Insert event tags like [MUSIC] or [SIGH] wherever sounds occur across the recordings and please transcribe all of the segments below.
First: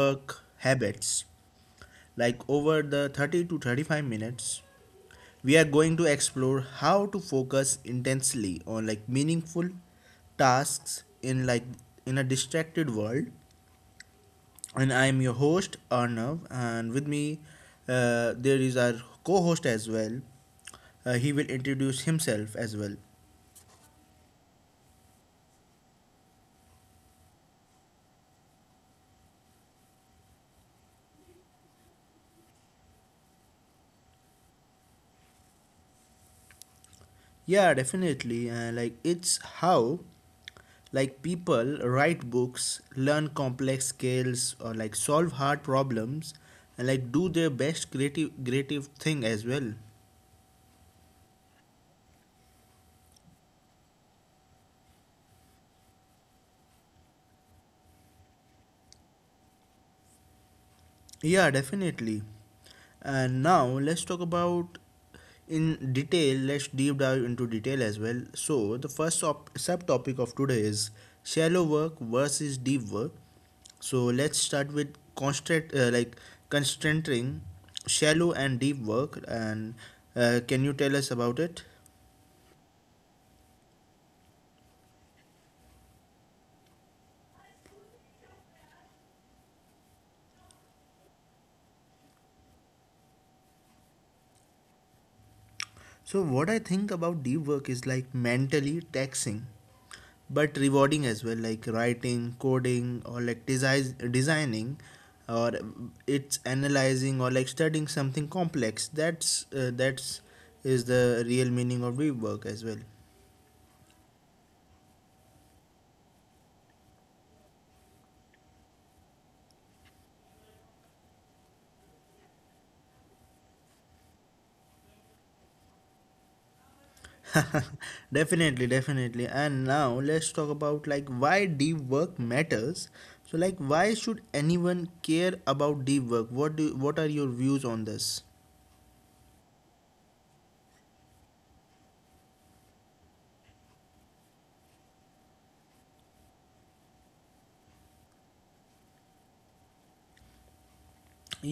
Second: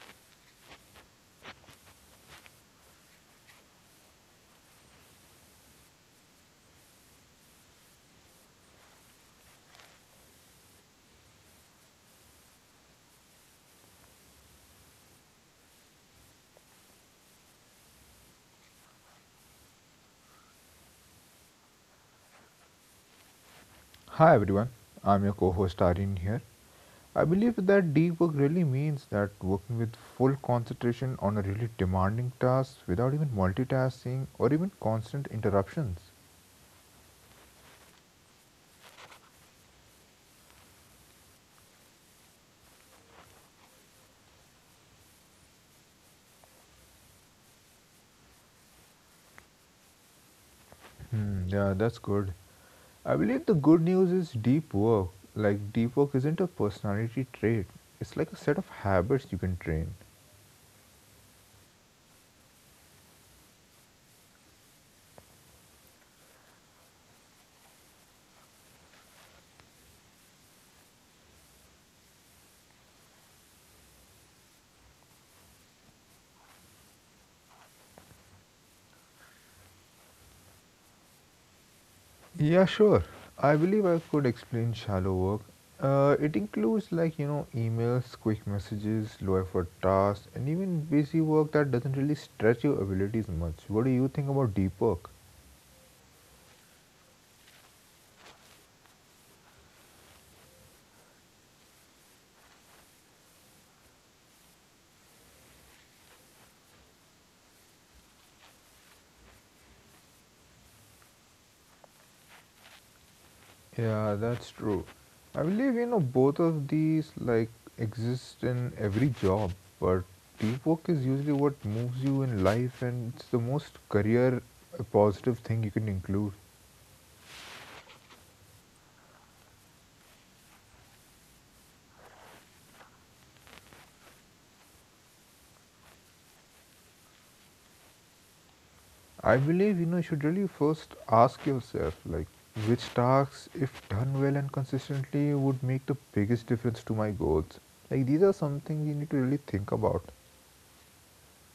work habits. Like over the 30 to 35 minutes, we are going to explore how to focus intensely on like meaningful tasks in a distracted world. And I am your host Arnav, and with me there is our co-host as well. He will introduce himself as well. Hi everyone, I'm your co host Aryan here. I believe that deep work really means that working with full concentration on a really demanding task without even multitasking or even constant interruptions. Yeah, definitely. Like it's how like people write books, learn complex skills, or like solve hard problems, and like do their best creative thing as well. Hmm, yeah, that's good. I believe the good news is deep work. Like, deep work isn't a personality trait, it's like a set of habits you can train. Yeah, definitely. And now let's talk about in detail, let's deep dive into detail as well. So the subtopic of today is shallow work versus deep work. So let's start with constant, like, concentrating shallow and deep work. And can you tell us about it? Yeah, sure. I believe I could explain shallow work. It includes like you know emails, quick messages, low effort tasks, and even busy work that doesn't really stretch your abilities much. What do you think about deep work? So, what I think about deep work is like mentally taxing but rewarding as well, like writing, coding, or like designing, or it's analyzing or like studying something complex. That's is the real meaning of deep work as well. Yeah, that's true. I believe you know both of these like exist in every job, but deep work is usually what moves you in life, and it's the most career positive thing you can include. [LAUGHS] Definitely, definitely. And now let's talk about like why deep work matters. So, like, why should anyone care about deep work? What are your views on this? I believe you know you should really first ask yourself like which tasks if done well and consistently would make the biggest difference to my goals. Like these are something you need to really think about.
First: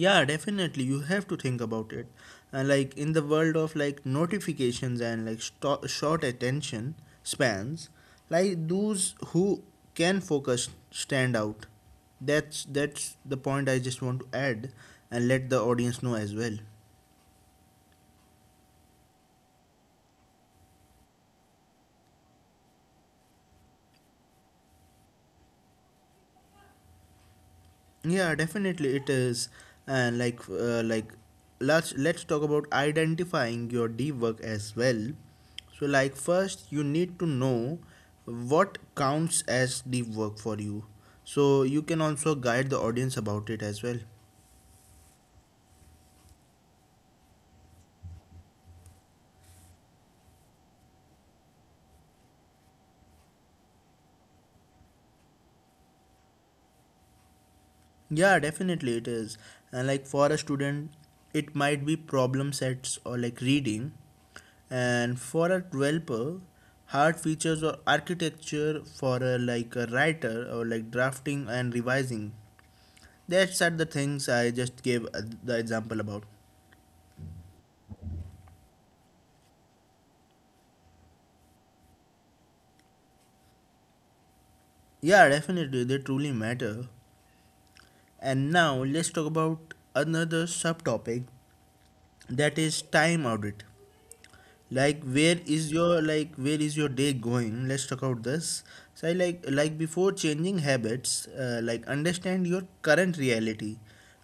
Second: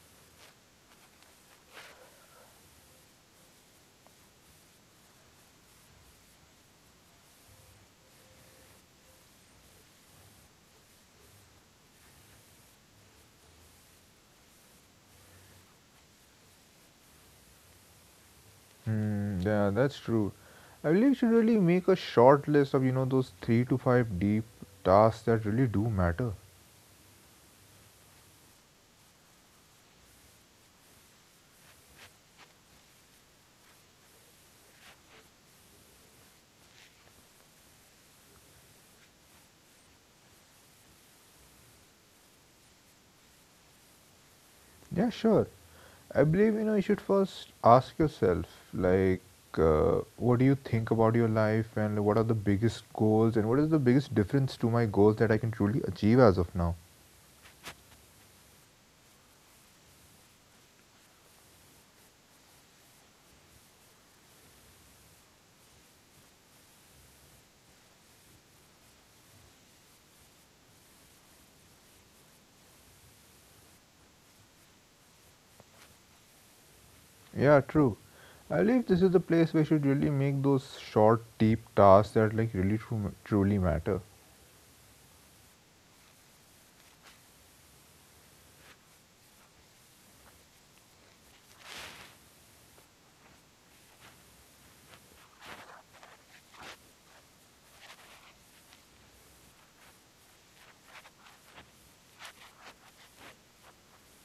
Yeah, definitely, you have to think about it. And like in the world of like notifications and like short attention spans, like those who can focus stand out. That's the point I just want to add and let the audience know as well. Hmm, yeah, that's true. I believe you should really make a short list of you know those 3 to 5 deep tasks that really do matter. Yeah, definitely it is. And like let's talk about identifying your deep work as well. So like first you need to know what counts as deep work for you. So you can also guide the audience about it as well. Yeah, sure. I believe you know you should first ask yourself like what do you think about your life and what are the biggest goals and what is the biggest difference to my goals that I can truly achieve as of now. Yeah, definitely it is. And like for a student, it might be problem sets or like reading. And for a developer, hard features or architecture, for a like a writer, or like drafting and revising. That's are the things I just gave the example about. Yeah, true. I believe this is the place where you should really make those short, deep tasks that like really truly matter. Yeah, definitely they truly matter. And now let's talk about another subtopic, that is time audit. Like where is your day going? Let's talk about this. So I like before changing habits, like, understand your current reality.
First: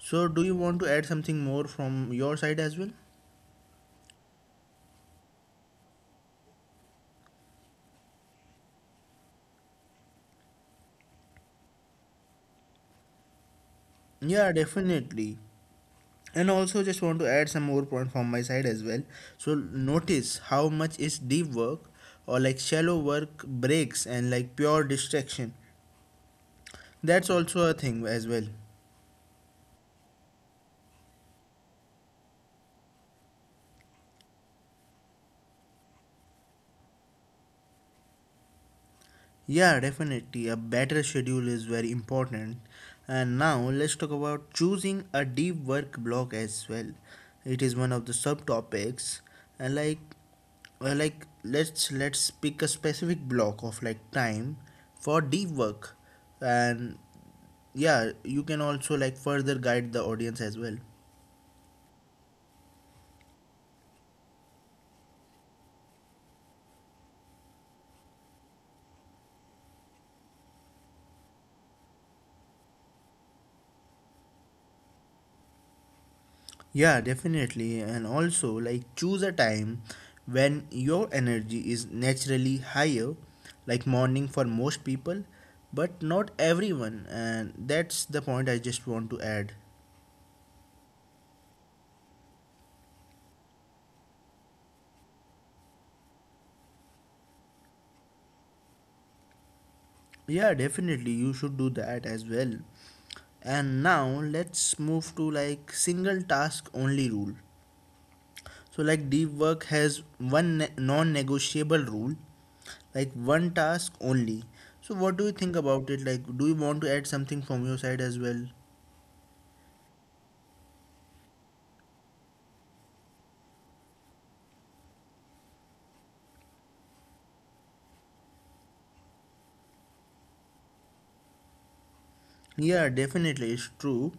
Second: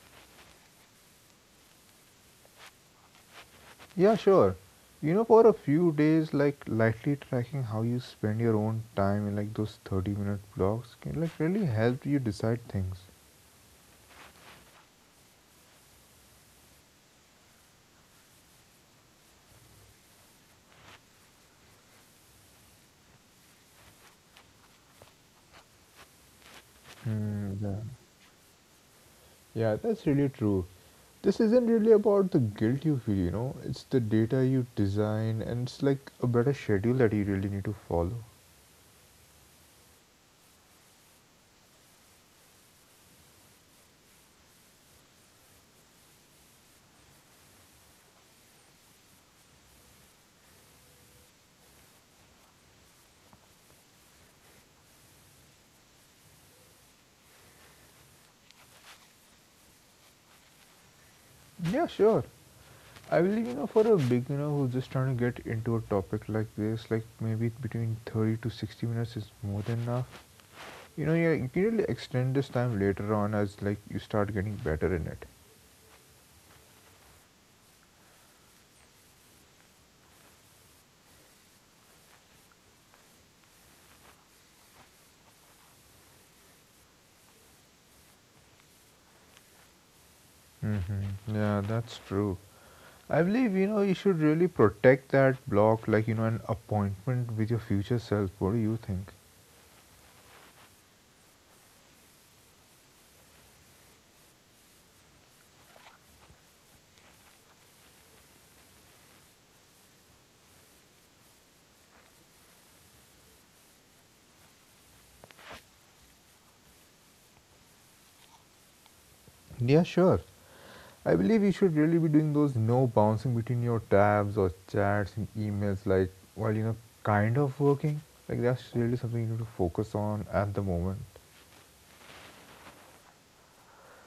So do you want to add something more from your side as well? Yeah, sure. You know, for a few days, like lightly tracking how you spend your own time in like those 30-minute blocks can like really help you decide things. Yeah, definitely. And also just want to add some more point from my side as well. So notice how much is deep work or like shallow work, breaks, and like pure distraction. That's Hmm, also a yeah. thing as well. Yeah, that's really true. This isn't really about the guilt you feel, you know, it's the data you design and it's like a better schedule that you really need to follow. Yeah, definitely. A better schedule is very important. And now let's talk about choosing a deep work block as well. It is one of the subtopics. And like let's pick a specific block of like time for deep work. And yeah, you can also like further guide the audience as well. Yeah, sure. I believe, you know, for a beginner who's just trying to get into a topic like this, like maybe between 30 to 60 minutes is more than enough. You know, yeah, you can really extend this time later on as like you start getting better in it. Yeah, definitely. And also, like, choose a time when your energy is naturally higher, like morning for most people, but not everyone. And that's the point I just want to add. Mm-hmm. Yeah, that's true. I believe you know you should really protect that block, like you know, an appointment with your future self. What do you think? Yeah, definitely. You should do that as well. And now, let's move to like single task only rule. So, like deep work has one non negotiable rule, like one task only. So, what do you think about it? Like, do you want to add something from your side as well? Yeah, sure. I believe you should really be doing those no bouncing between your tabs or chats and emails, like while you know, kind of working. Like that's really something you need to focus on at the moment. Yeah, definitely, it's true.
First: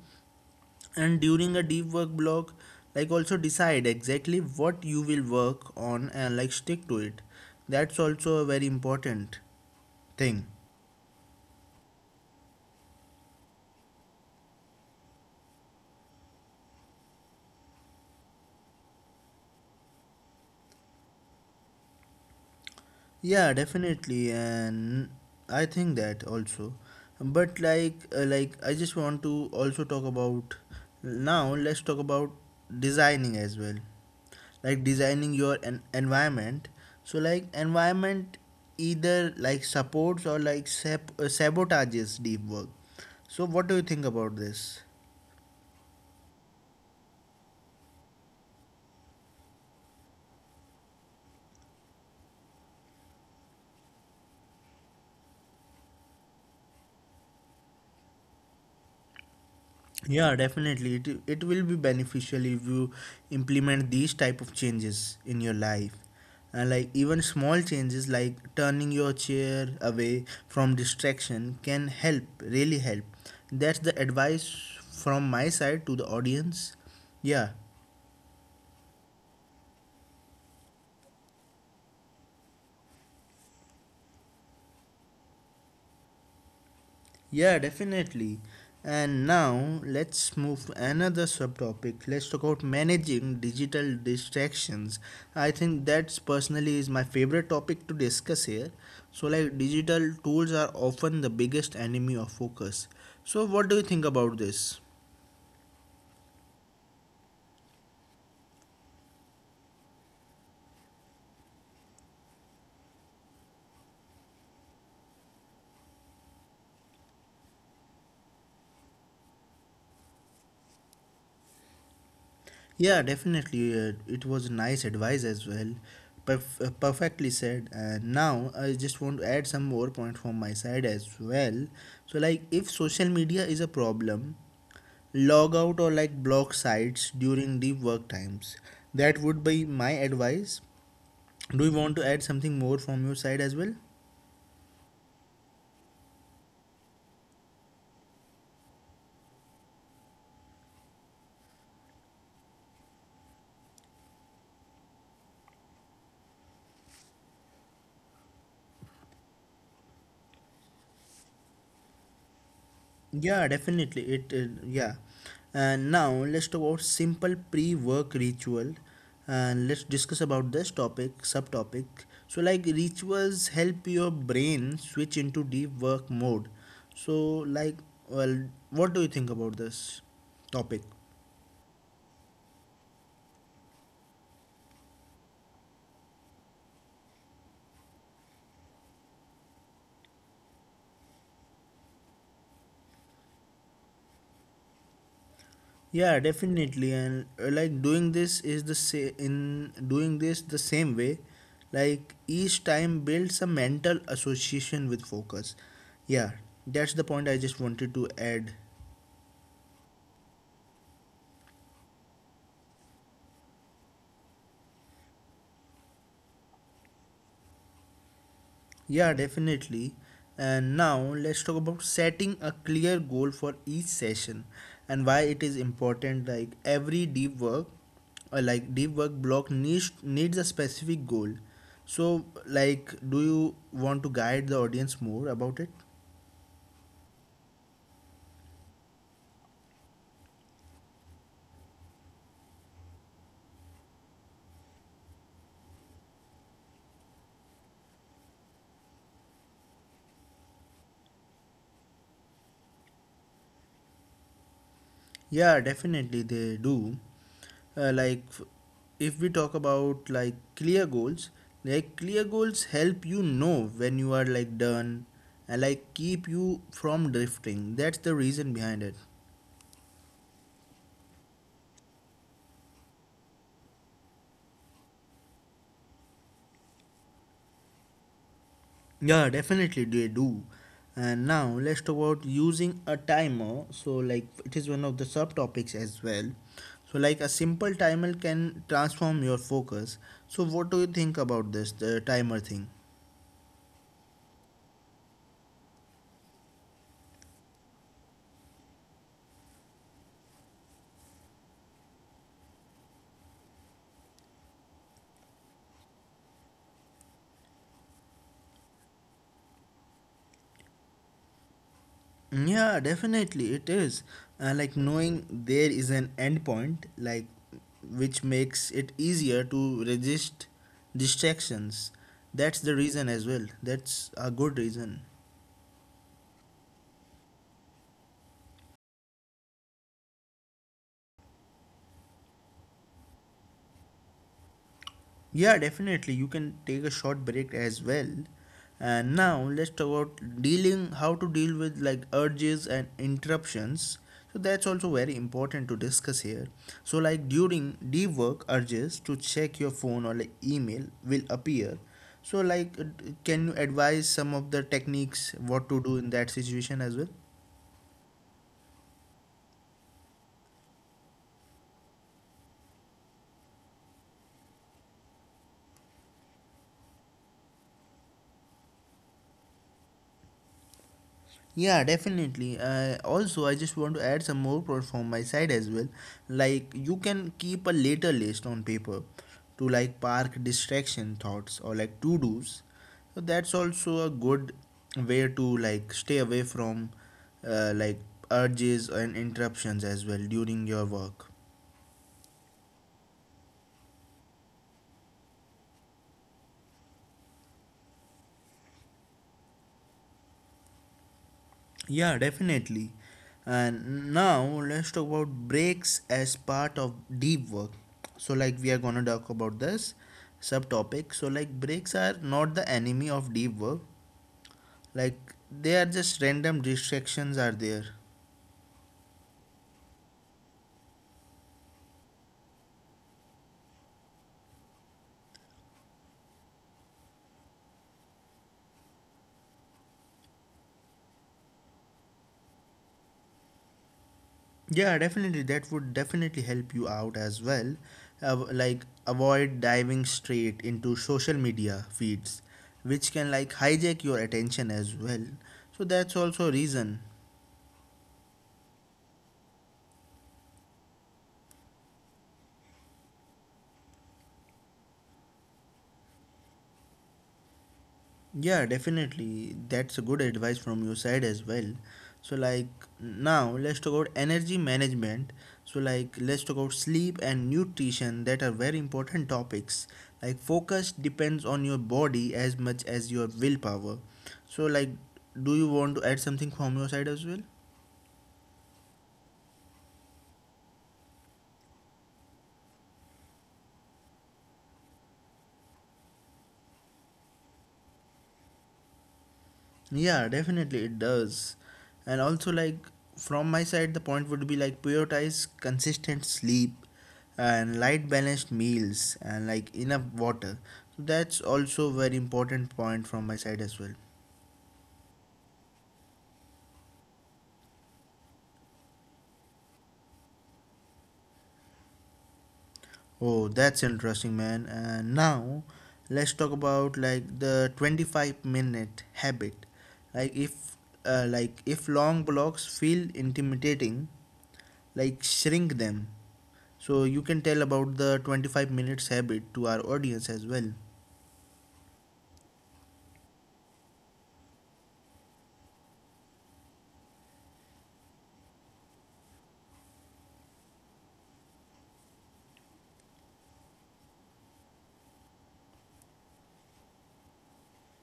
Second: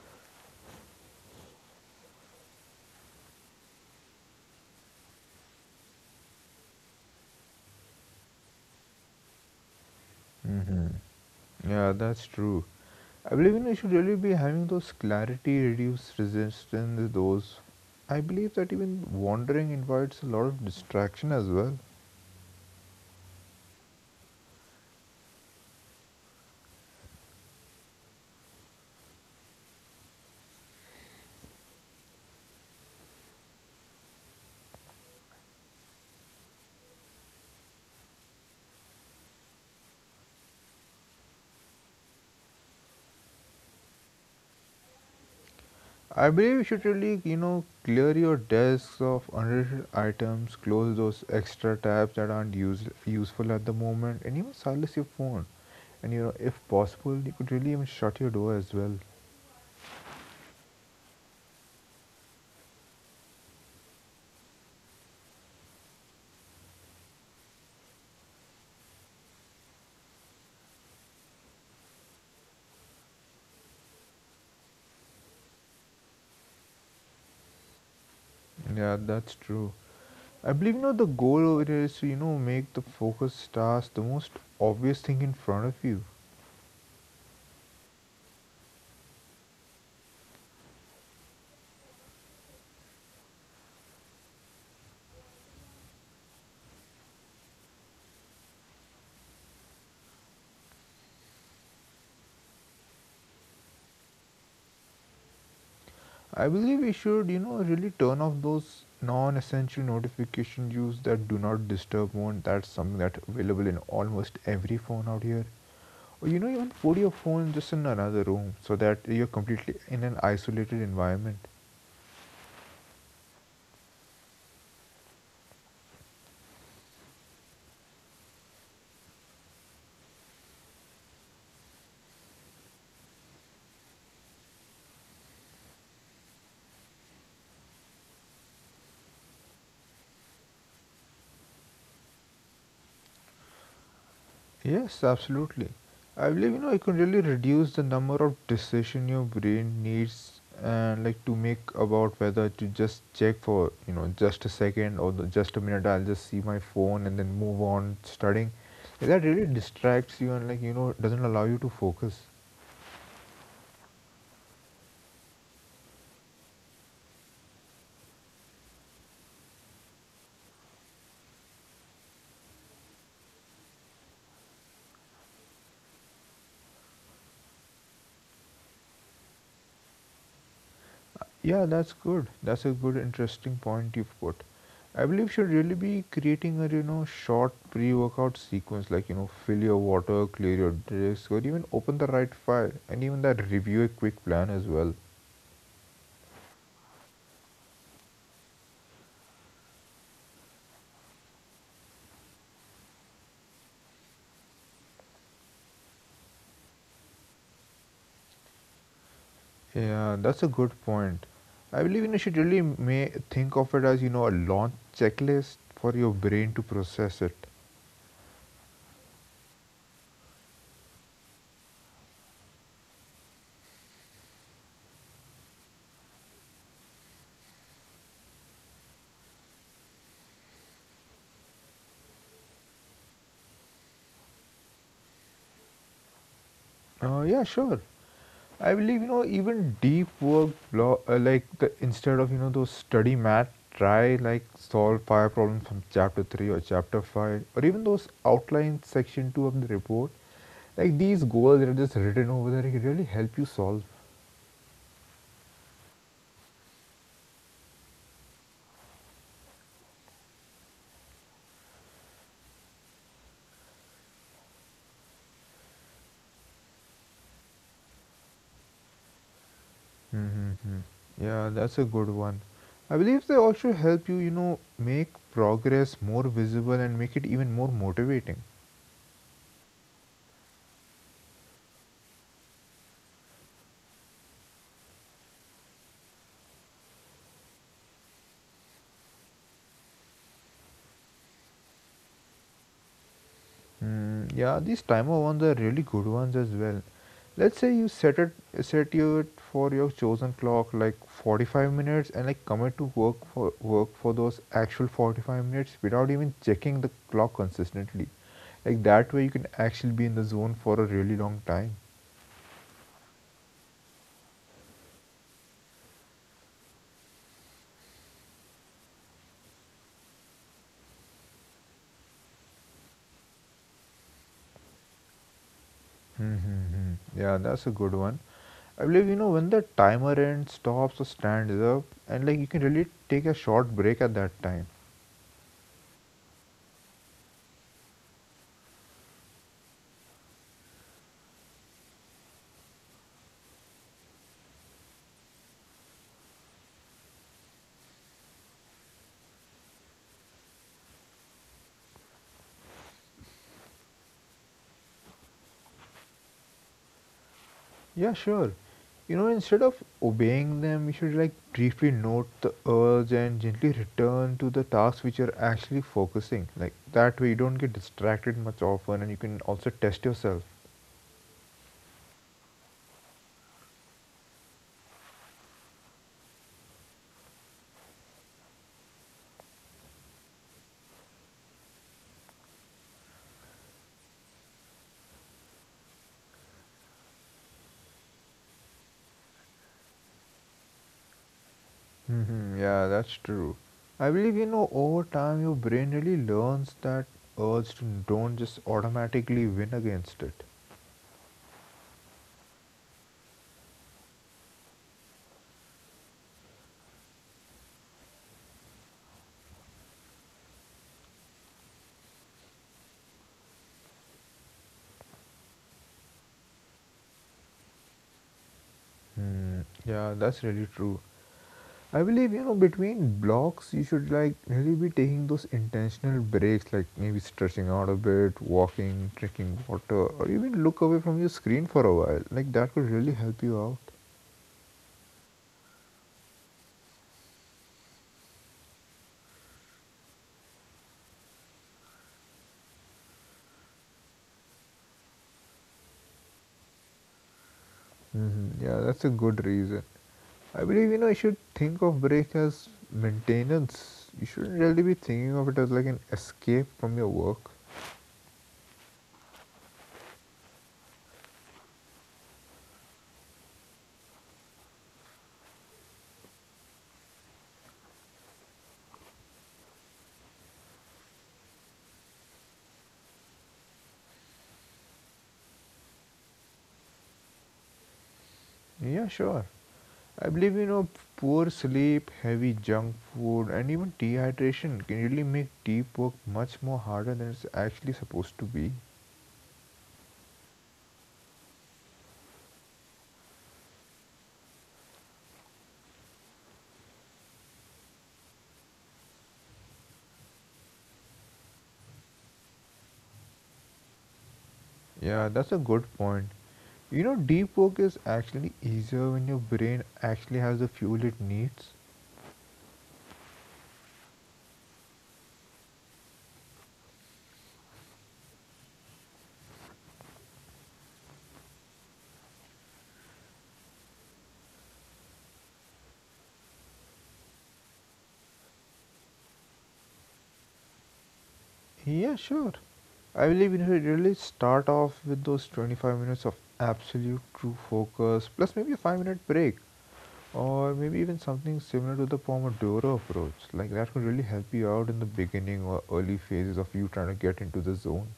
And during a deep work block, like, also decide exactly what you will work on and like stick to it. That's also a very important thing. Yeah, that's true. I believe you know, you should really be having those clarity, reduce resistance, those. I believe that even wandering invites a lot of distraction as well. Yeah, definitely. And I think that also. But like I just want to also talk about now. Let's talk about designing as well, like designing your environment. So like environment either like supports or like sabotages deep work. So what do you think about this? I believe you should really, you know, clear your desks of unneeded items, close those extra tabs that aren't useful at the moment, and even silence your phone. And you know, if possible, you could really even shut your door as well. Yeah, definitely it will be beneficial if you implement these type of changes in your life. And like even small changes like turning your chair away from distraction can help really help. That's the advice from my side to the audience. Yeah. Yeah, that's true. I believe you know the goal over here is to you know make the focus task the most obvious thing in front of you. Yeah, definitely. And now let's move to another subtopic. Let's talk about managing digital distractions. I think that's personally is my favorite topic to discuss here. So like digital tools are often the biggest enemy of focus. So what do you think about this? I believe we should you know really turn off those non-essential notification use that do not disturb mode. That's something that's available in almost every phone out here. Or you know even put your phone just in another room so that you're completely in an isolated environment. Yeah, definitely. It was nice advice as well. Perfectly said. And now I just want to add some more point from my side as well. So, like, if social media is a problem, log out or like block sites during deep work times. That would be my advice. Do you want to add something more from your side as well? Yes, absolutely. I believe you know I can really reduce the number of decision your brain needs and like to make about whether to just check for you know just a second or the, just a minute. I'll just see my phone and then move on studying. That really distracts you and like you know doesn't allow you to focus. Yeah, definitely. It Yeah. And now let's talk about simple pre-work ritual. And let's discuss about this topic subtopic. So like rituals help your brain switch into deep work mode. So like, well, what do you think about this topic? Yeah, that's good. That's a good, interesting point you've put. I believe should really be creating a you know short pre-workout sequence, like you know fill your water, clear your desk, or even open the right file, and even that review a quick plan as well. Yeah, definitely. And like doing this is the sa- in doing this the same way like each time builds a mental association with focus. Yeah, that's the point I just wanted to add. Yeah, that's a good point. I believe you know, should really may think of it as you know a launch checklist for your brain to process it. Yeah, definitely. And now let's talk about setting a clear goal for each session, and why it is important. Like every deep work, like deep work block needs a specific goal. So, like, do you want to guide the audience more about it? Yeah, sure. I believe you know even deep work like the, instead of you know those study math, try like solve five problems from chapter three or chapter five, or even those outline section two of the report. Like these goals that are just written over there, it can really help you solve. Yeah, definitely they do. Uh, like f- if we talk about like clear goals help you know when you are like done and like keep you from drifting. That's the reason behind it. Yeah, that's a good one. I believe they also help you you know make progress more visible and make it even more motivating. Yeah, definitely they do. And now let's talk about using a timer. So like it is one of the subtopics as well. So like a simple timer can transform your focus. So what do you think about this the timer thing? Mm, yeah, these timer ones are really good ones as well. Let's say you set it set you it for your chosen clock like 45 minutes and like commit to work for those actual 45 minutes without even checking the clock consistently. Like that way you can actually be in the zone for a really long time. Yeah, definitely it is. Like knowing there is an endpoint, like, which makes it easier to resist distractions. That's the reason as well. That's a good reason. Hmm, yeah, that's a good one. I believe you know when the timer ends, stops or stands up, and like you can really take a short break at that time. Yeah, definitely. You can take a short break as well. And now let's talk about dealing how to deal with like urges and interruptions. So that's also very important to discuss here. So like during deep work, urges to check your phone or like email will appear. So like can you advise some of the techniques what to do in that situation as well? Yeah, sure. You know, instead of obeying them, we should like briefly note the urge and gently return to the tasks which you're actually focusing. Like that way, you don't get distracted much often, and you can also test yourself. Yeah, definitely. Also, I just want to add some more pro from my side as well. Like, you can keep a later list on paper to like park distraction thoughts or like to dos. So, that's also a good way to like stay away from like urges and interruptions as well during your work. Hmm, yeah, that's true. I believe you know over time your brain really learns that urge to don't just automatically win against it. Yeah, definitely. And now let's talk about breaks as part of deep work. So, like, we are gonna talk about this subtopic. So, like, breaks are not the enemy of deep work, like, they are just random distractions are there. Hmm, yeah, that's really true. I believe you know between blocks you should like really be taking those intentional breaks like maybe stretching out a bit, walking, drinking water, or even look away from your screen for a while. Like that could really help you out. Yeah, definitely. That would definitely help you out as well. Like, avoid diving straight into social media feeds, which can like hijack your attention as well. So, that's also a reason. Hmm, yeah, that's a good reason. I believe you know you should think of break as maintenance. You shouldn't really be thinking of it as like an escape from your work. Yeah, definitely. That's a good advice from your side as well. So, like, now let's talk about energy management. So, like, let's talk about sleep and nutrition that are very important topics. Like, focus depends on your body as much as your willpower. So, like, do you want to add something from your side as well? Yeah, sure. I believe you know poor sleep, heavy junk food, and even dehydration can really make deep work much more harder than it's actually supposed to be. Yeah, definitely it does. And also, like, from my side, the point would be like prioritize consistent sleep and light balanced meals and like enough water. So that's also very important point from my side as well. Yeah, that's a good point. You know, deep work is actually easier when your brain actually has the fuel it needs. Oh, that's interesting, man. And now let's talk about like the 25-minute habit. Like if like if long blocks feel intimidating, like shrink them, so you can tell about the 25 minutes habit to our audience as well. Yeah, sure. I believe you should really start off with those 25 minutes of absolute true focus, plus maybe a 5-minute break, or maybe even something similar to the Pomodoro approach. Like that could really help you out in the beginning or early phases of you trying to get into the zone.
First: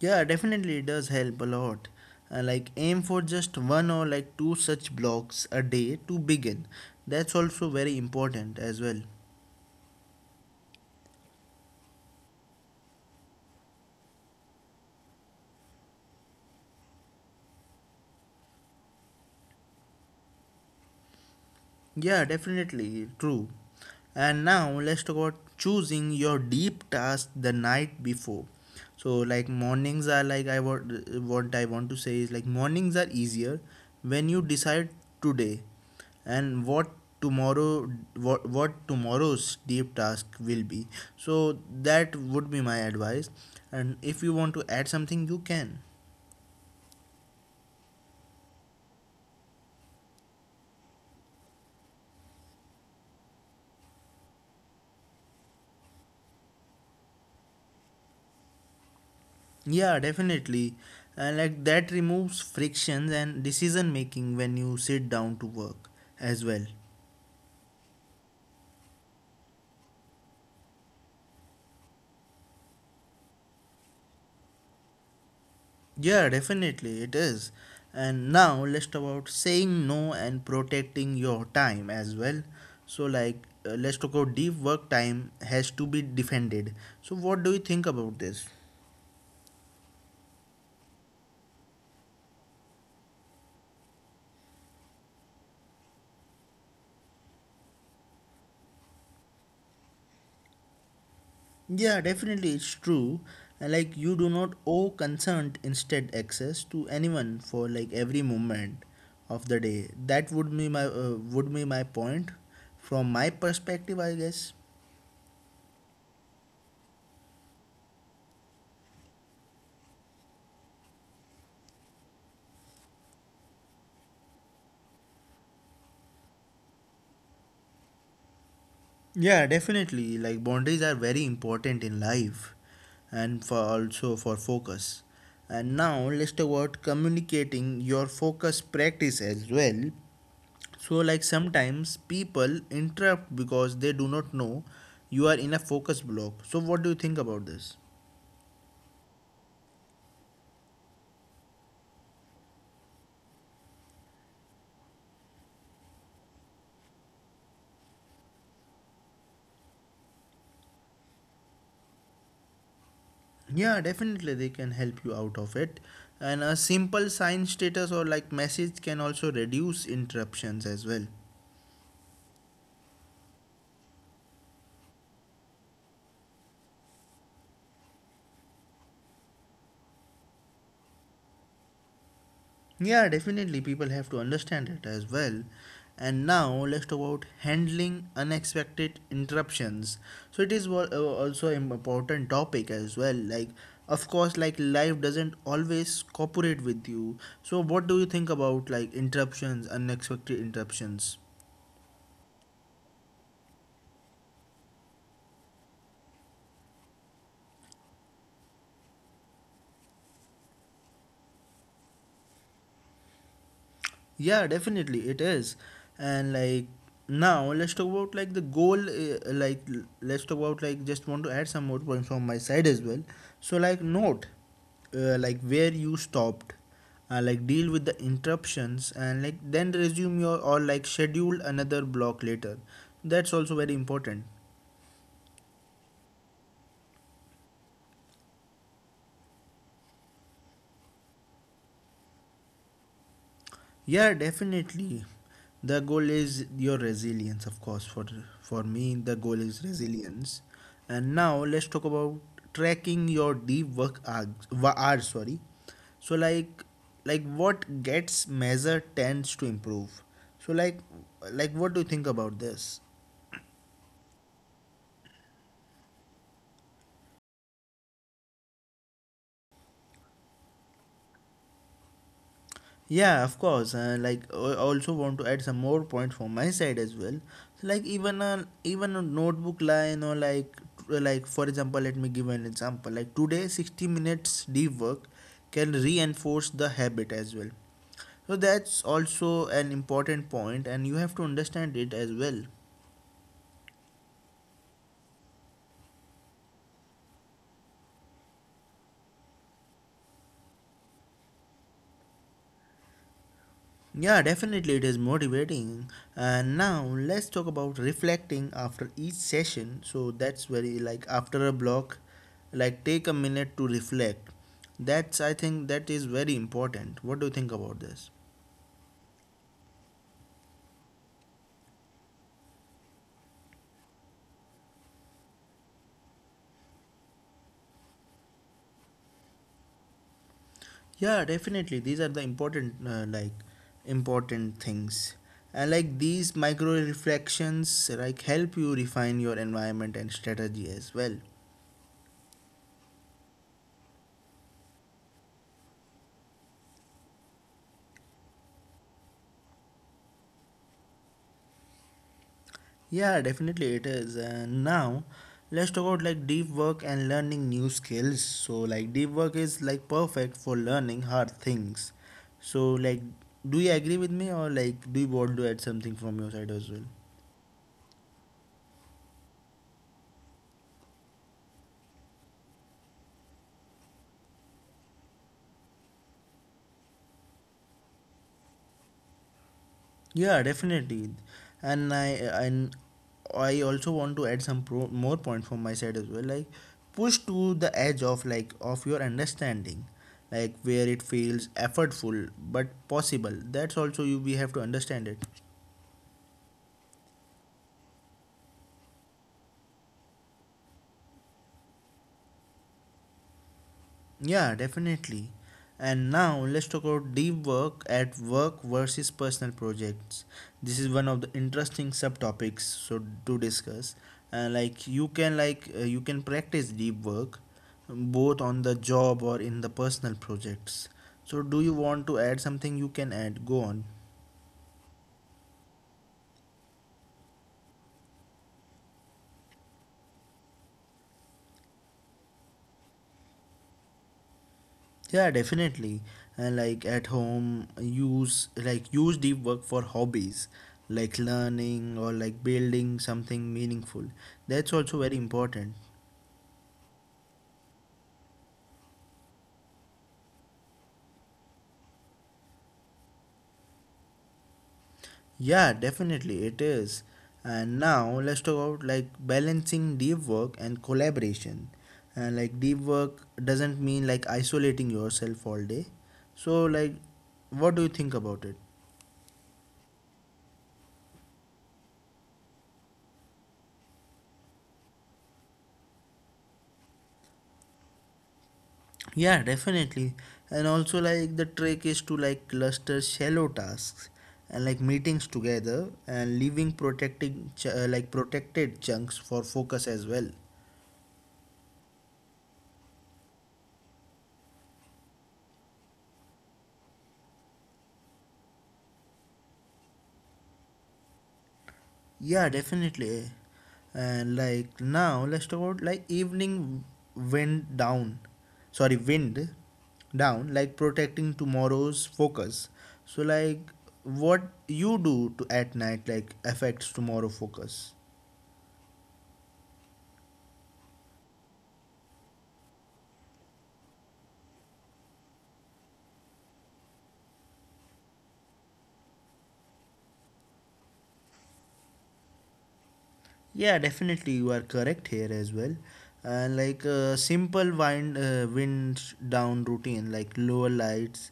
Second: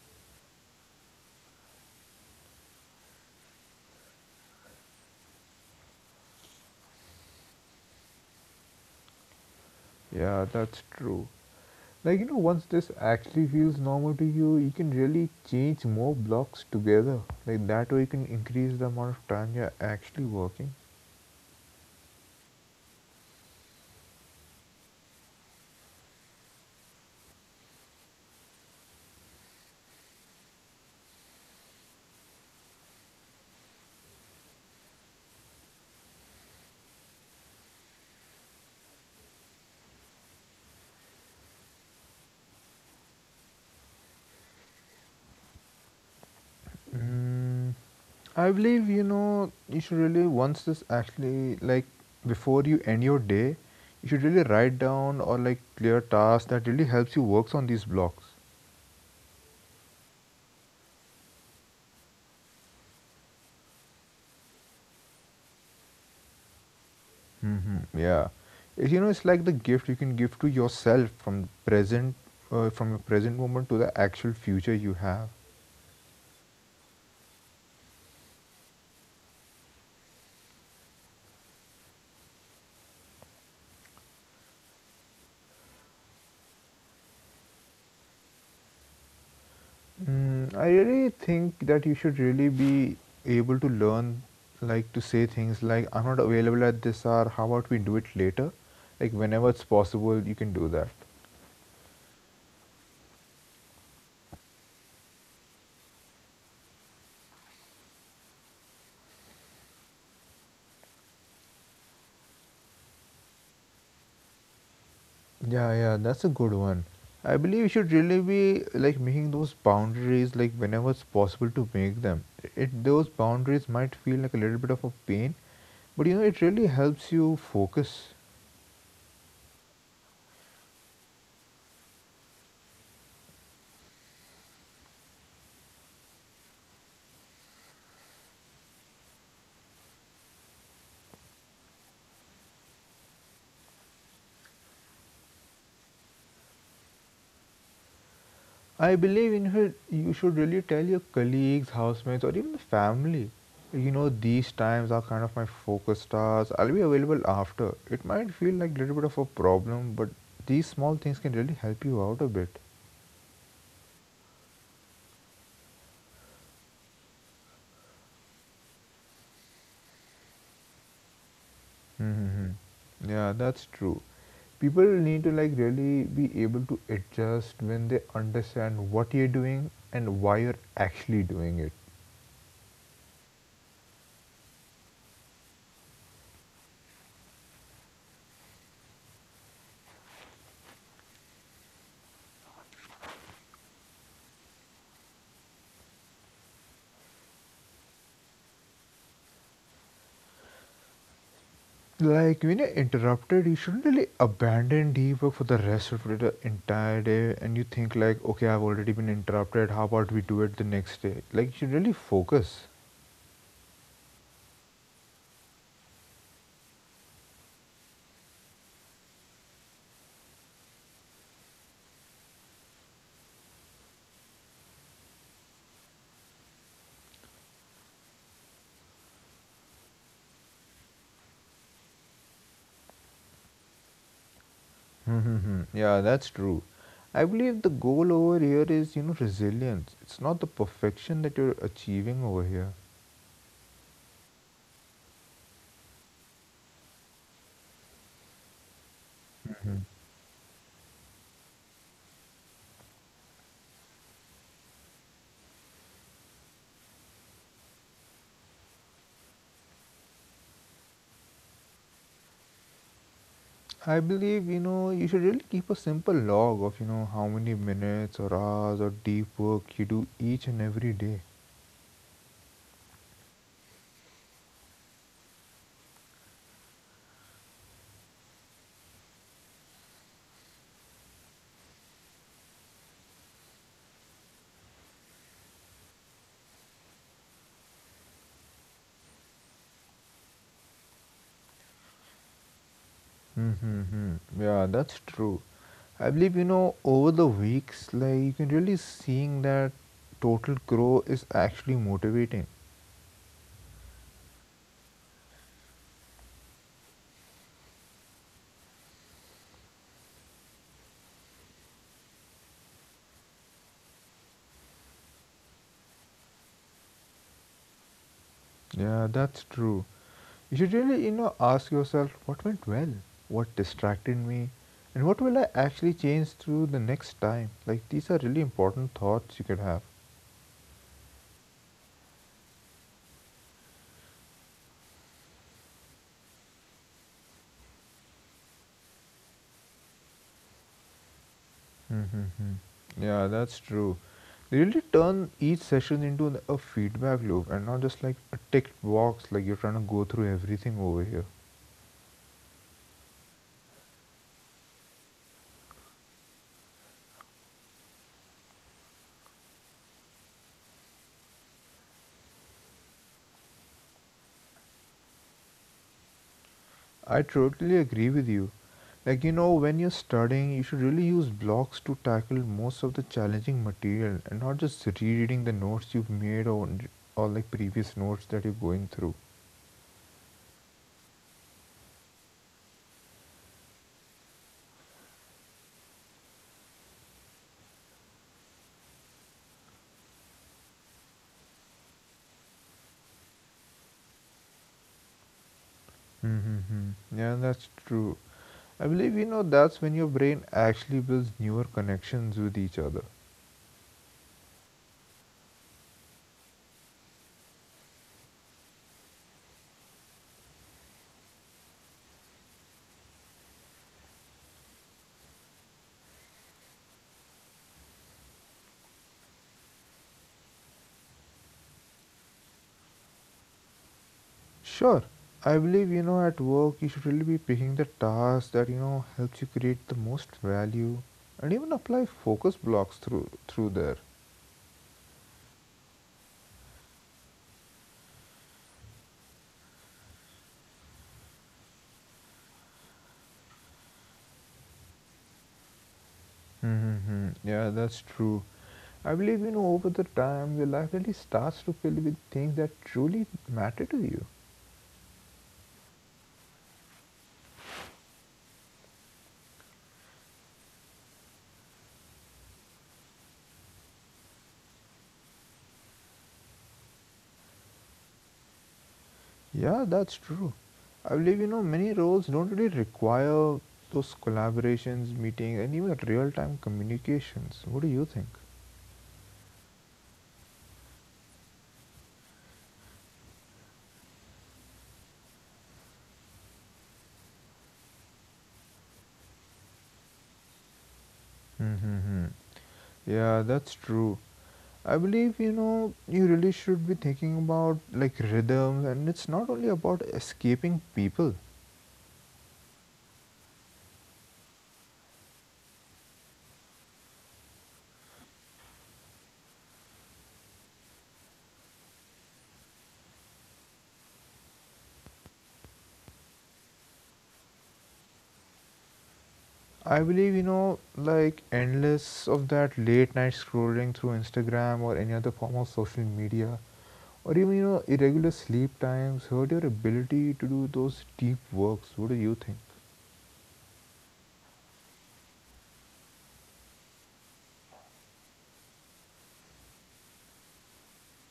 Yeah, definitely it does help a lot. Like aim for just one or like two such blocks a day to begin. That's also very important as well. Yeah, that's true. Like, you know, once this actually feels normal to you, you can really change more blocks together. Like, that way, you can increase the amount of time you're actually working. Yeah, definitely true. And now let's talk about choosing your deep task the night before. So like mornings are like, I want what I want to say is like mornings are easier when you decide today and what tomorrow, what tomorrow's deep task will be. So that would be my advice. And if you want to add something you can. Mm, I believe you know you should really once this actually like before you end your day, you should really write down or like clear tasks that really helps you works on these blocks. Yeah, definitely. And like that removes frictions and decision making when you sit down to work as well. Hmm, yeah, you know it's like the gift you can give to yourself from present from your present moment to the actual future you have. Yeah, definitely it is. And now let's talk about saying no and protecting your time as well. So like let's talk about deep work time has to be defended. So what do you think about this? Mm, I really think that you should really be able to learn, like to say things like, I'm not available at this hour, how about we do it later? Like, whenever it's possible, you can do that. Yeah, definitely, it's true. Like you do not owe consent, instead access to anyone for like every moment of the day. That would be my point from my perspective, I guess. Yeah, yeah, that's a good one. I believe you should really be like making those boundaries, like, whenever it's possible to make them. It, those boundaries might feel like a little bit of a pain, but you know, it really helps you focus. Yeah, definitely. Like boundaries are very important in life, and for also for focus. And now let's talk about communicating your focus practice as well. So, like sometimes people interrupt because they do not know you are in a focus block. So, what do you think about this? I believe in her, you should really tell your colleagues, housemates, or even the family. You know, these times are kind of my focus hours. I'll be available after. It might feel like a little bit of a problem, but these small things can really help you out a bit. Yeah, definitely they can help you out of it. And a simple sign status or like message can also reduce interruptions as well. Mm-hmm. Yeah, that's true. People need to like really be able to adjust when they understand what you're doing and why you're actually doing it. Yeah, definitely people have to understand it as well. And now let's talk about handling unexpected interruptions. So it is also an important topic as well. Like, of course, like life doesn't always cooperate with you. So what do you think about like interruptions, unexpected interruptions? Like when you're interrupted, you shouldn't really abandon deep work for the rest of the entire day. And you think like, okay, I've already been interrupted. How about we do it the next day? Like you should really focus. Yeah, definitely it is. And like now, let's talk about like the goal. Let's talk about like just want to add some more points from my side as well. So like note, like where you stopped, like deal with the interruptions and like then resume your or like schedule another block later. That's also very important. Mm-hmm. Yeah, that's true. I believe the goal over here is, you know, resilience. It's not the perfection that you're achieving over here. Yeah, definitely. The goal is your resilience, of course. For me, the goal is Mhm. resilience. And now let's talk about tracking your deep work hours. Hours, sorry. So like what gets measured tends to improve. So like what do you think about this? I believe, you know, you should really keep a simple log of, you know, how many minutes or hours or deep work you do each and every day. Yeah, of course. Like, I also want to add some more point from my side as well. So, like, even a notebook line or like like for example, let me give an example. Like today, 60 minutes deep work can reinforce the habit as well. So that's also an important point, and you have to understand it as well. Mm, yeah, that's true. I believe, you know, over the weeks, like you can really seeing that total grow is actually motivating. Yeah, definitely it is motivating. And now let's talk about reflecting after each session. So that's very like after a block, like take a minute to reflect. That's I think that is very important. What do you think about this? Yeah, that's true. You should really ask yourself what went well, what distracted me, and what will I actually change through the next time. Like these are really important thoughts you could have. Yeah, definitely these are the important important things. And like these micro reflections like help you refine your environment and strategy as well. Mm-hmm. Yeah, that's true. They really turn each session into a feedback loop and not just like a ticked box like you're trying to go through everything over here. Yeah, definitely it is. And now let's talk about like deep work and learning new skills. So like deep work is like perfect for learning hard things. So like do you agree with me or like do you want to add something from your side as well? I totally agree with you. Like when you're studying, you should really use blocks to tackle most of the challenging material and not just reading the notes you've made or like previous notes that you're going through. Yeah, definitely. And I and I also want to add some more point from my side as well. Like push to the edge of of your understanding, like where it feels effortful but possible. That's also you we have to understand it. Mm-hmm. Yeah, that's true. I believe that's when your brain actually builds newer connections with each other. Yeah, definitely. And now let's talk about deep work at work versus personal projects. This is one of the interesting subtopics so to discuss. You can practice deep work both on the job or in the personal projects. So do you want to add something? You can add. Go on. Sure, I believe at work, you should really be picking the task that helps you create the most value and even apply focus blocks through there. Yeah, definitely. And like at home, use deep work for hobbies, like learning or like building something meaningful. That's also very important. Mm-hmm. Yeah, that's true. I believe over the time, your life really starts to fill with things that truly matter to you. Yeah, definitely it is. And now let's talk about like balancing deep work and collaboration. And like deep work doesn't mean like isolating yourself all day. So like what do you think about it? Yeah, that's true. I believe many roles don't really require those collaborations, meetings, and even real time communications. What do you think? Yeah, definitely. And also, like, the trick is to like cluster shallow tasks and like meetings together and leaving like protected chunks for focus as well. Mm-hmm. Yeah, that's true. I believe you really should be thinking about like rhythms, and it's not only about escaping people. Yeah, definitely. And like now, let's talk about like evening wind down. Sorry, wind down, like protecting tomorrow's focus. So, like, what you do to at night like affects tomorrow focus. I believe like endless of that late night scrolling through Instagram or any other form of social media, or even irregular sleep times hurt your ability to do those deep works. What do you think? Yeah, definitely, you are correct here as well. And like a simple wind down routine, like lower lights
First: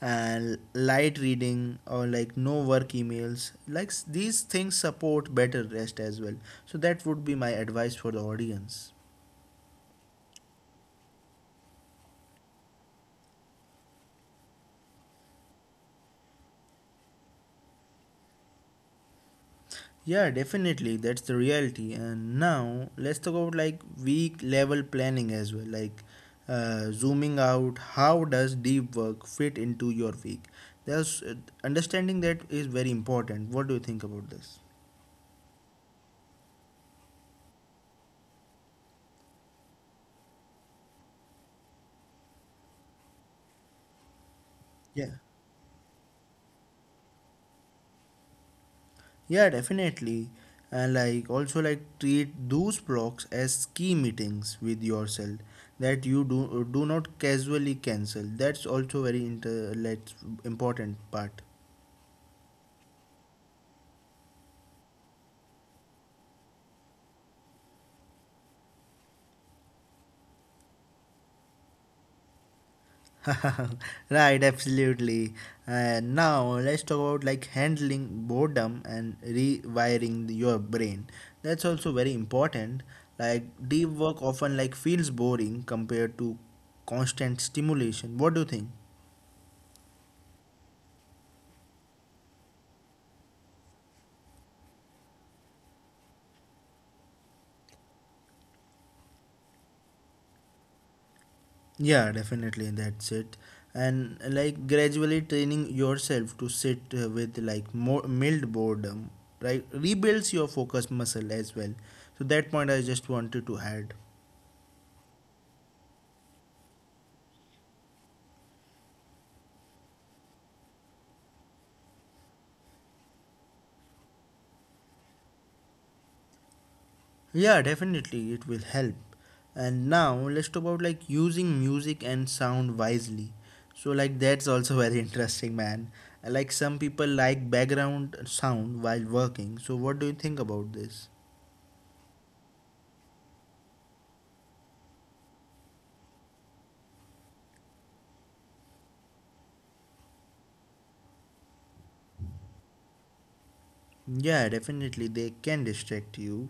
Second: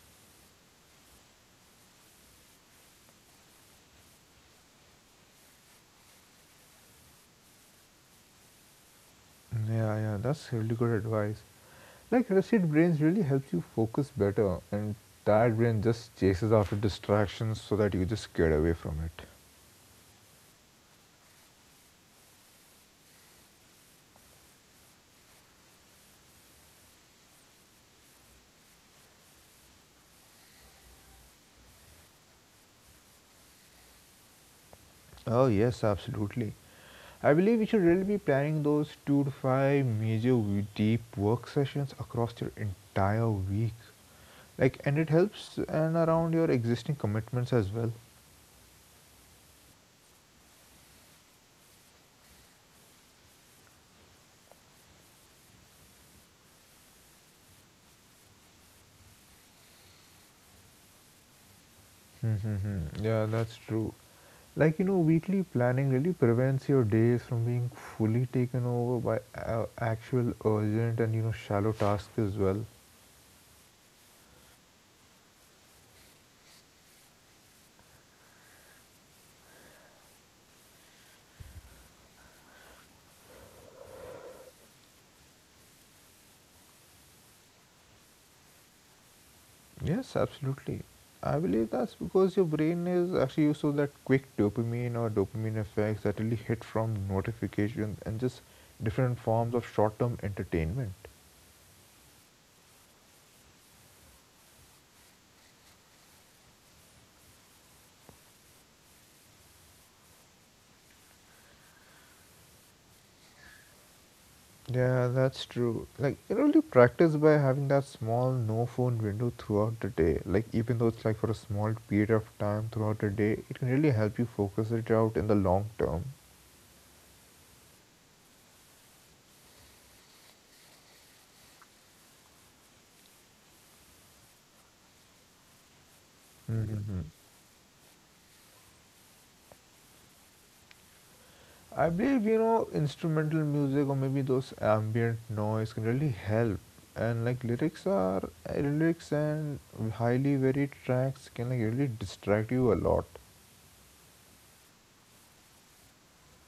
and light reading or like no work emails these things support better rest as well, so that would be my advice for the audience. Yeah, yeah, that's really good advice. Like rested brains really helps you focus better, and tired brain just chases after distractions so that you just get away from it. Yeah, definitely. That's the reality. And now let's talk about like weak level planning as well. Like zooming out, how does deep work fit into your week? There's Understanding that is very important. What do you think about this? Oh yes, absolutely. I believe you should really be planning those two to five major deep work sessions across your entire week. Like, and Yeah. it helps and around your existing commitments as well. Yeah, definitely. And like also like treat those blocks as key meetings with yourself that you do not casually cancel. That's also very inter like important part. Hmm. Yeah, that's true. Like weekly planning really prevents your days from being fully taken over by actual urgent and shallow tasks as well. [LAUGHS] Right, absolutely. And now let's talk about like handling boredom and rewiring your brain. That's also very important. Like deep work often like feels boring compared to constant stimulation. What do you think? Yes, absolutely. I believe that's because your brain is actually used to that quick dopamine or dopamine effects that really hit from notifications and just different forms of short term entertainment. Yeah, definitely that's it. And like gradually training yourself to sit with like more mild boredom, right, rebuilds your focus muscle as well. So that point I just wanted to add. Yeah, that's true. Like you practice by having that small no phone window throughout the day. Like, even though it's like for a small period of time throughout the day, it can really help you focus it out in the long term. Yeah, definitely it will help. And now let's talk about like using music and sound wisely. So like that's also [LAUGHS] very interesting, man. Like some people Mm-hmm. like background sound while working. So what do you think about this? I believe instrumental music or maybe those ambient noise can really help. And like lyrics and highly varied tracks can like really distract you a lot. Yeah, definitely they can distract you.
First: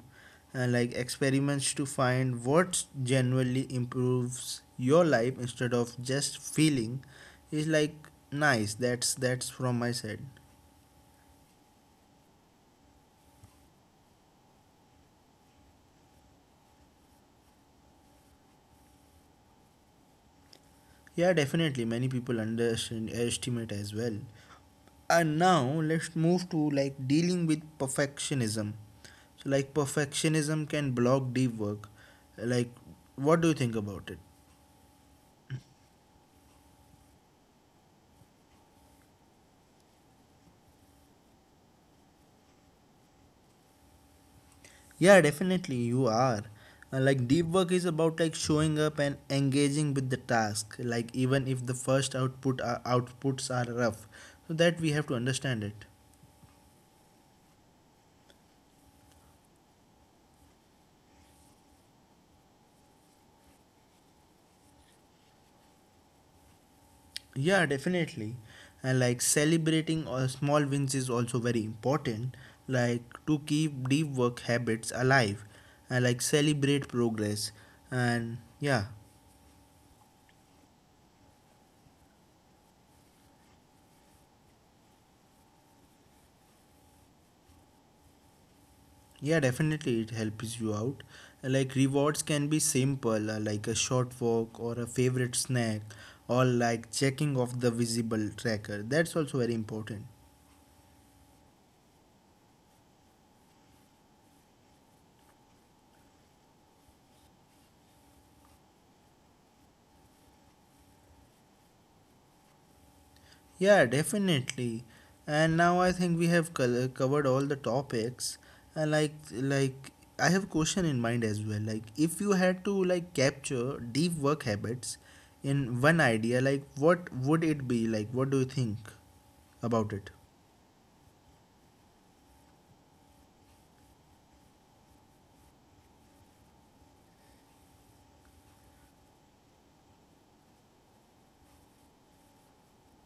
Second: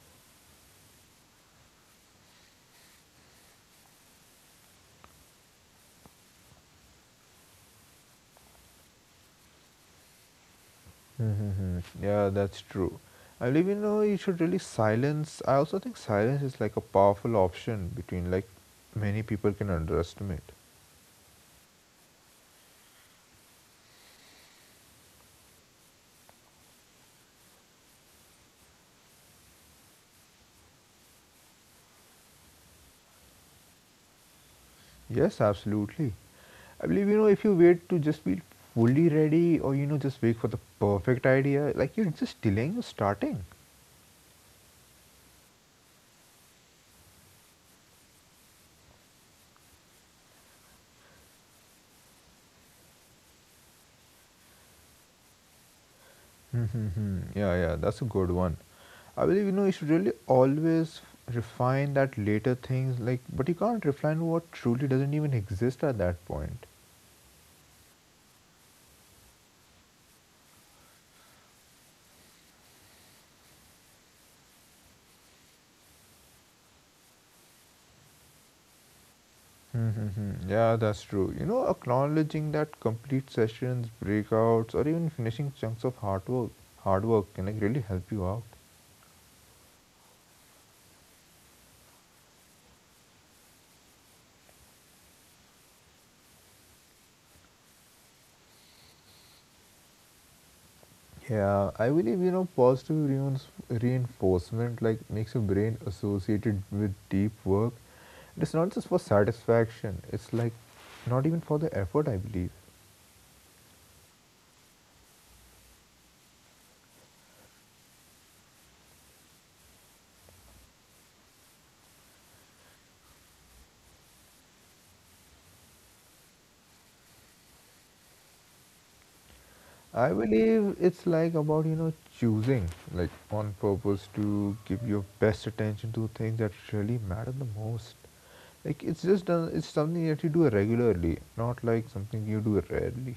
And like experiments to find what genuinely improves your life instead of just feeling is like nice. That's from my side. Mm-hmm. Yeah, that's true. I believe you should really silence. I also think silence is like a powerful option between like many people can underestimate. Yeah, definitely. Many people underestimate as well. And now let's move to like dealing with perfectionism. So, like, perfectionism can block deep work. Like, what do you think about it? Yes, absolutely. I believe if you wait to just be fully ready or just wait for the perfect idea, like you're just delaying your starting. Yeah, definitely, you are. Like, deep work is about like showing up and engaging with the task. Like, even if the first outputs are rough, so that we have to understand it. Hmm. Yeah, yeah, that's a good one. I believe you should really always refine that later things, like, but you can't refine what truly doesn't even exist at that point. Yeah, definitely. And like celebrating small wins is also very important, like to keep deep work habits alive and like celebrate progress. And yeah, Mm-hmm. Yeah, that's true. Acknowledging that complete sessions, breakouts, or even finishing chunks of hard work can like really help you out. yeah, definitely it helps you out. And, like rewards can be simple, like a short walk or a favorite snack or like checking off the visible tracker. That's also very important. Yeah, I believe positive reinforcement like makes your brain associated with deep work. It's not just for satisfaction. It's like not even for the effort. I believe. Yeah, definitely. And now I think we have covered all the topics. And like I have question in mind as well. Like if you had to like capture deep work habits in one idea, like what would it be? Like what do you think about I it? believe it's like about choosing like on purpose to give your best attention to things that really matter the most. Like it's just done. It's something that you do regularly, not like something you do rarely.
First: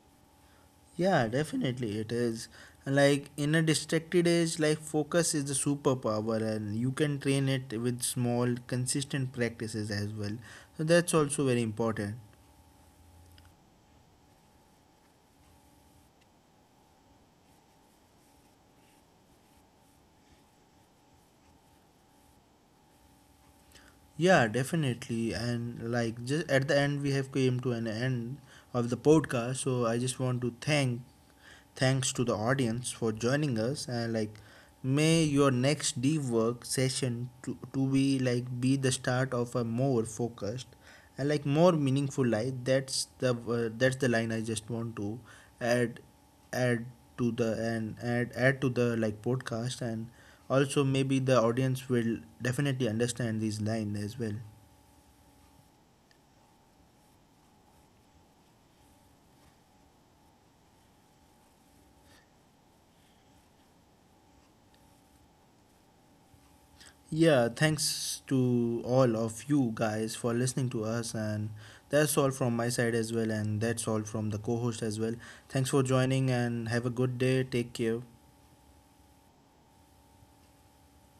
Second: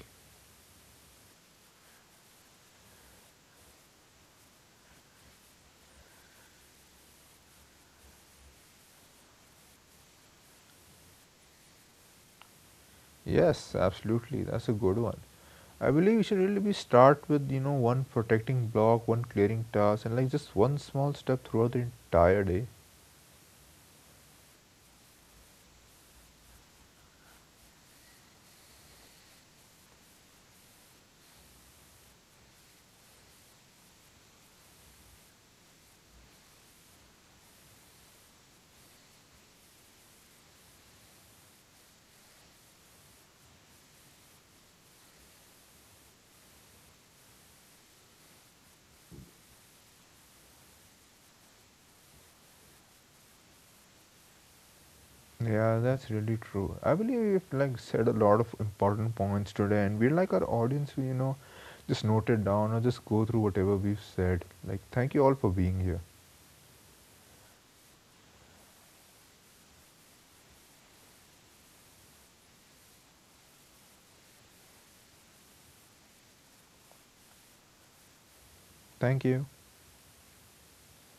Yeah, definitely it is. Like in a distracted age, like focus is the superpower, and you can train it with small, consistent practices as well. So that's also very important. Yes, absolutely. That's a good one. I believe we should really be start with one protecting block, one clearing task, and like just one small step throughout the entire day. Yeah, definitely. And like just at the end, we have came to an end of the podcast. So I just want to thank. Thanks to the audience for joining us and like may your next deep work session to be like be the start of a more focused and like more meaningful life. That's the line I just want to add add to the and add to the like podcast, and also maybe the audience will definitely understand this line as well. Yeah, that's really true. I believe we've like said a lot of important points today, and we'd like our audience to just note it down or just go through whatever we've said. Like, thank you all for being here. Yeah, thanks to all of you guys for listening to us. And that's all from my side as well. And that's all from the co host as well. Thanks for joining and have a good day. Take care. Thank you.